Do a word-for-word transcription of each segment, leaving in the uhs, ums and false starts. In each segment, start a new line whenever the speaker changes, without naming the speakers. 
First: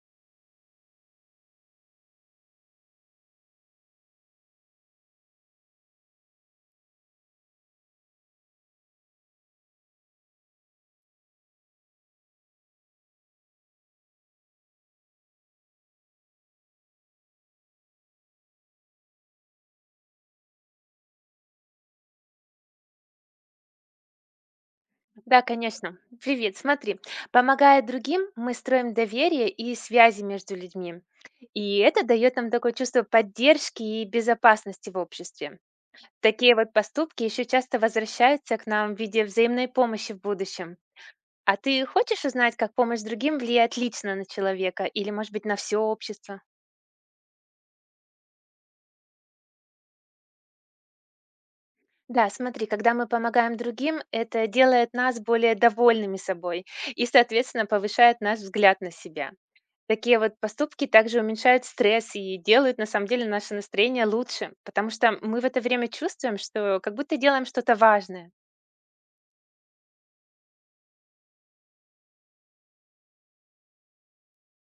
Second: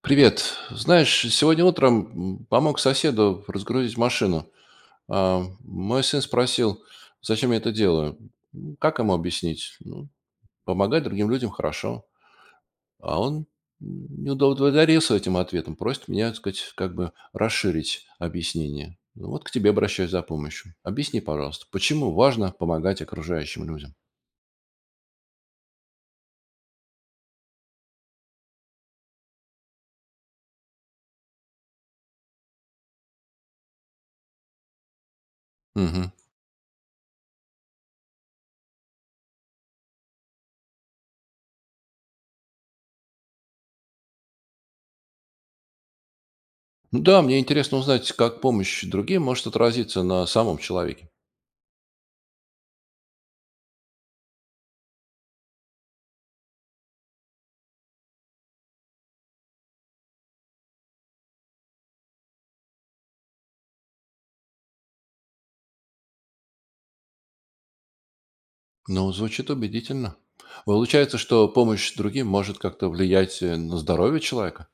Привет. Знаешь, сегодня утром м, помог соседу разгрузить машину. А, мой сын спросил, зачем я это делаю. Ну, Как ему объяснить? Ну, помогать другим людям хорошо. А он м, не удовлетворился этим ответом, просит меня, так сказать, как бы расширить объяснение. Ну, вот к тебе обращаюсь за помощью. Объясни, пожалуйста, почему важно помогать окружающим людям?
Да, конечно. Привет, смотри. Помогая другим, мы строим доверие и связи между людьми. И это дает нам такое чувство поддержки и безопасности в обществе.
Мгм.
Такие вот поступки еще часто возвращаются к нам в виде взаимной помощи в будущем. А ты хочешь узнать, как помощь другим влияет лично на человека или, может быть, на все общество?
Ну да, мне интересно узнать, как помощь другим может отразиться на самом человеке.
Да, смотри, когда мы помогаем другим, это делает нас более довольными собой и, соответственно, повышает наш взгляд на себя. Такие вот поступки также уменьшают стресс и делают на самом деле наше настроение лучше, потому что мы в это время чувствуем, что как будто делаем что-то важное.
Ну, звучит убедительно. Получается, что помощь другим может как-то влиять э, на здоровье человека?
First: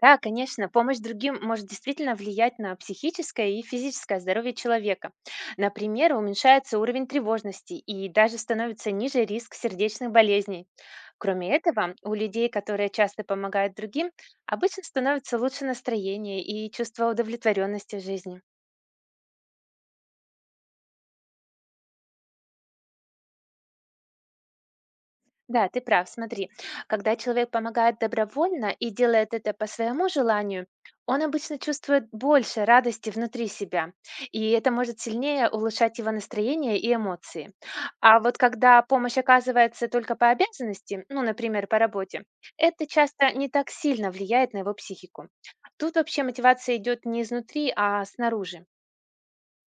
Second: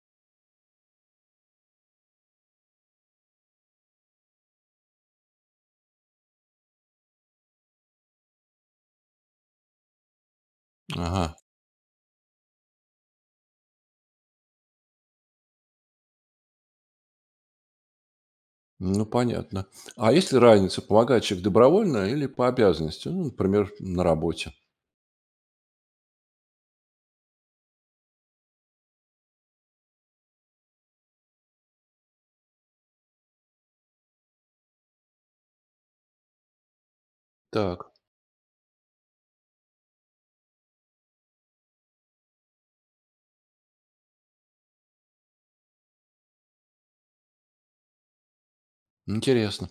Да, конечно, помощь другим может действительно влиять на психическое и физическое здоровье человека. Например, уменьшается уровень тревожности и даже становится ниже риск сердечных болезней.
Ага,
Кроме этого, у людей, которые часто помогают другим, обычно становится лучше настроение и чувство удовлетворенности в жизни.
ну понятно. А если разница, помогает человек добровольно или по обязанности? Ну, например, на работе.
Да, ты прав. Смотри, когда человек помогает добровольно и делает это по своему желанию, он обычно чувствует больше радости внутри себя, и это может сильнее улучшать его настроение и эмоции.
Так,
А вот когда помощь оказывается только по обязанности, ну, например, по работе, это часто не так сильно влияет на его психику. Тут вообще мотивация идет не изнутри, а снаружи.
интересно.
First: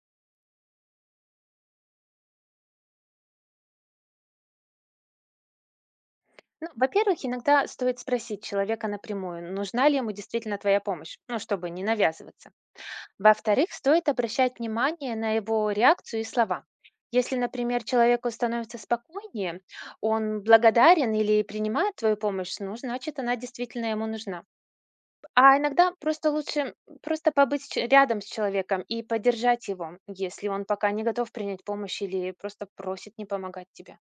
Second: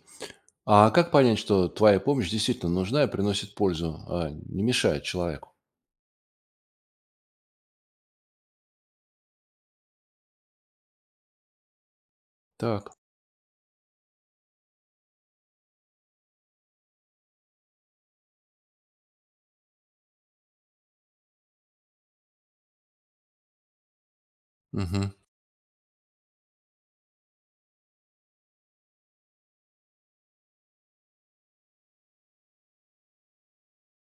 А как понять, что твоя помощь действительно нужна и приносит пользу, а не мешает человеку?
Ну, во-первых, иногда стоит спросить человека напрямую, нужна ли ему действительно твоя помощь, ну, чтобы не навязываться.
Так,
Во-вторых, стоит обращать внимание на его реакцию и слова. Если, например, человеку становится спокойнее, он благодарен или принимает твою помощь, ну, значит, она действительно ему нужна.
мгм.
А иногда просто лучше просто побыть с ч- рядом с человеком и поддержать его, если он пока не готов принять помощь или просто просит не помогать тебе.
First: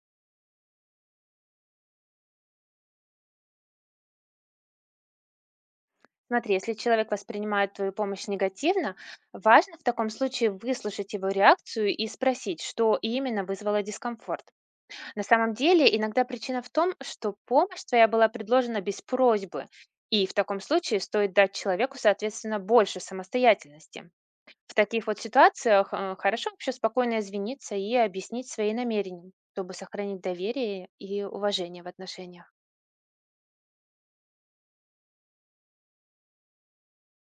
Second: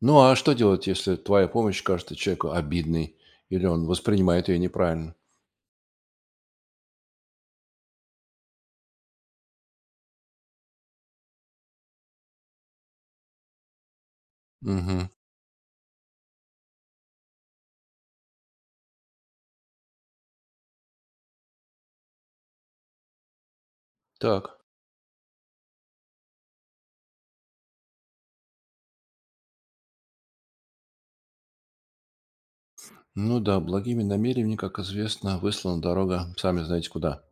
Ну, а что делать, если твоя помощь кажется человеку обидной или он воспринимает ее неправильно?
Смотри, если человек воспринимает твою помощь негативно, важно в таком случае выслушать его реакцию и спросить, что именно вызвало дискомфорт.
Угу.
На самом деле, иногда причина в том, что помощь твоя была предложена без просьбы, и в таком случае стоит дать человеку, соответственно, больше самостоятельности.
Так.
В таких вот ситуациях э, хорошо вообще спокойно извиниться и объяснить свои намерения, чтобы сохранить доверие и уважение в отношениях.
Ну да, благими намерениями, как известно, выслана дорога, сами знаете куда.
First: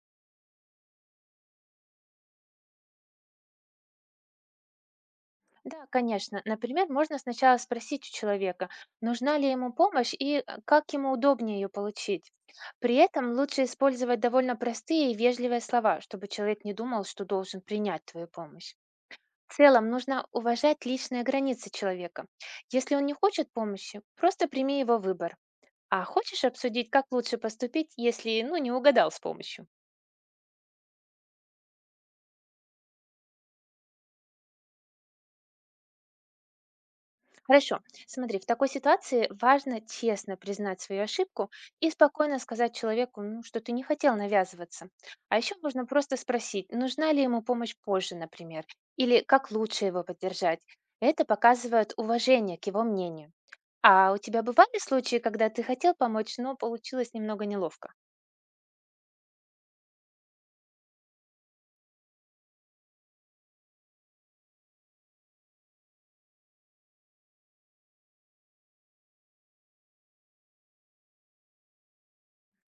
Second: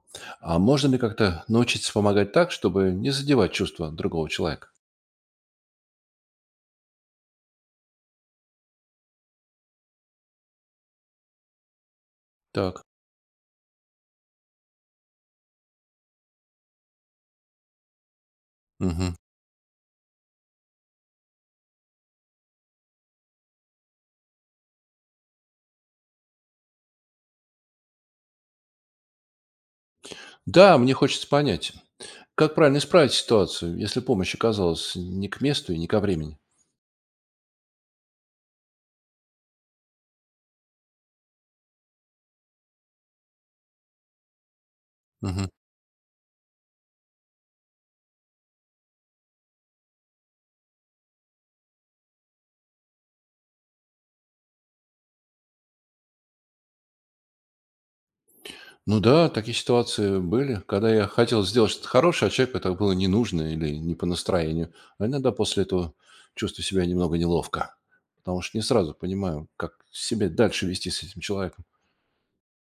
А можно ли как-то научиться помогать так, чтобы не задевать чувства другого человека?
Да, конечно. Например, можно сначала спросить у человека, нужна ли ему помощь и э, как ему удобнее ее получить.
Так.
При этом лучше использовать довольно простые и вежливые слова, чтобы человек не думал, что должен принять твою помощь.
Мгм.
В целом, нужно уважать личные границы человека. Если он не хочет помощи, просто прими его выбор. А хочешь обсудить, как лучше поступить, если ну, не угадал с помощью?
Да, мне хочется понять, как правильно исправить ситуацию, если помощь оказалась не к месту и не ко времени?
Хорошо. Смотри, в такой ситуации важно честно признать свою ошибку и спокойно сказать человеку, ну, что ты не хотел навязываться. А
Мгм.
еще можно просто спросить, нужна ли ему помощь позже, например, или как лучше его поддержать. Это показывает уважение к его мнению. А у тебя бывали случаи, когда ты хотел помочь, но получилось немного неловко?
Ну да, такие ситуации были, когда я хотел сделать что-то хорошее, а человеку это было не нужно или не по настроению. А иногда после этого чувствую себя немного неловко, потому что не сразу понимаю, как себя дальше вести с этим человеком.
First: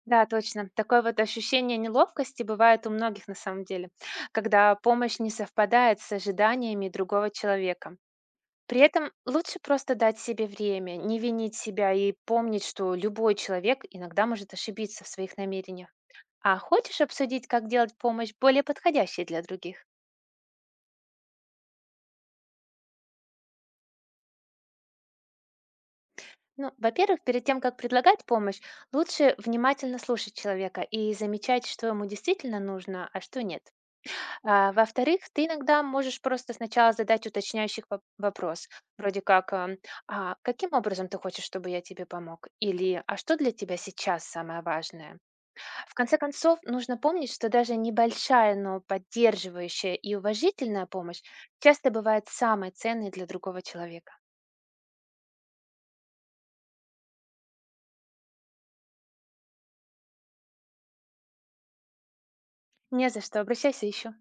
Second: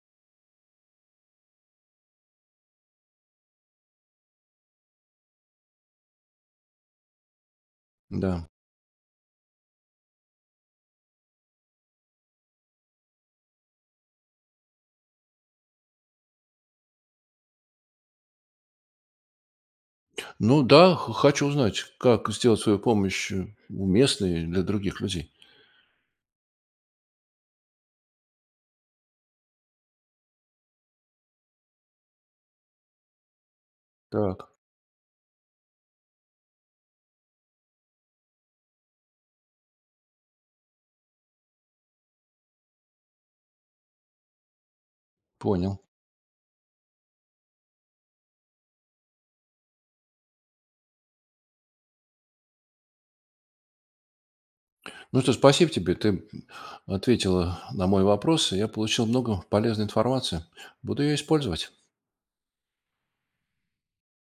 Да, точно. Такое вот ощущение неловкости бывает у многих на самом деле, когда помощь не совпадает с ожиданиями другого человека.
Да.
При этом лучше просто дать себе время, не винить себя и помнить, что любой человек иногда может ошибиться в своих намерениях. А хочешь обсудить, как делать помощь более подходящей для других?
Ну да, х хочу узнать, как сделать свою помощь, э, уместной для других людей.
Ну, во-первых, перед тем, как предлагать помощь, лучше внимательно слушать человека и замечать, что ему действительно нужно, а что нет.
Так,
А, во-вторых, ты иногда можешь просто сначала задать уточняющий воп- вопрос, вроде как а, «А каким образом ты хочешь, чтобы я тебе помог?» или «А что для тебя сейчас самое важное?»
понял.
В конце концов, нужно помнить, что даже небольшая, но поддерживающая и уважительная помощь часто бывает самой ценной для другого человека.
Ну что, спасибо тебе. Ты, ответила на мой вопрос, и я получил много полезной информации. Буду ее использовать.
Не за что, обращайся еще.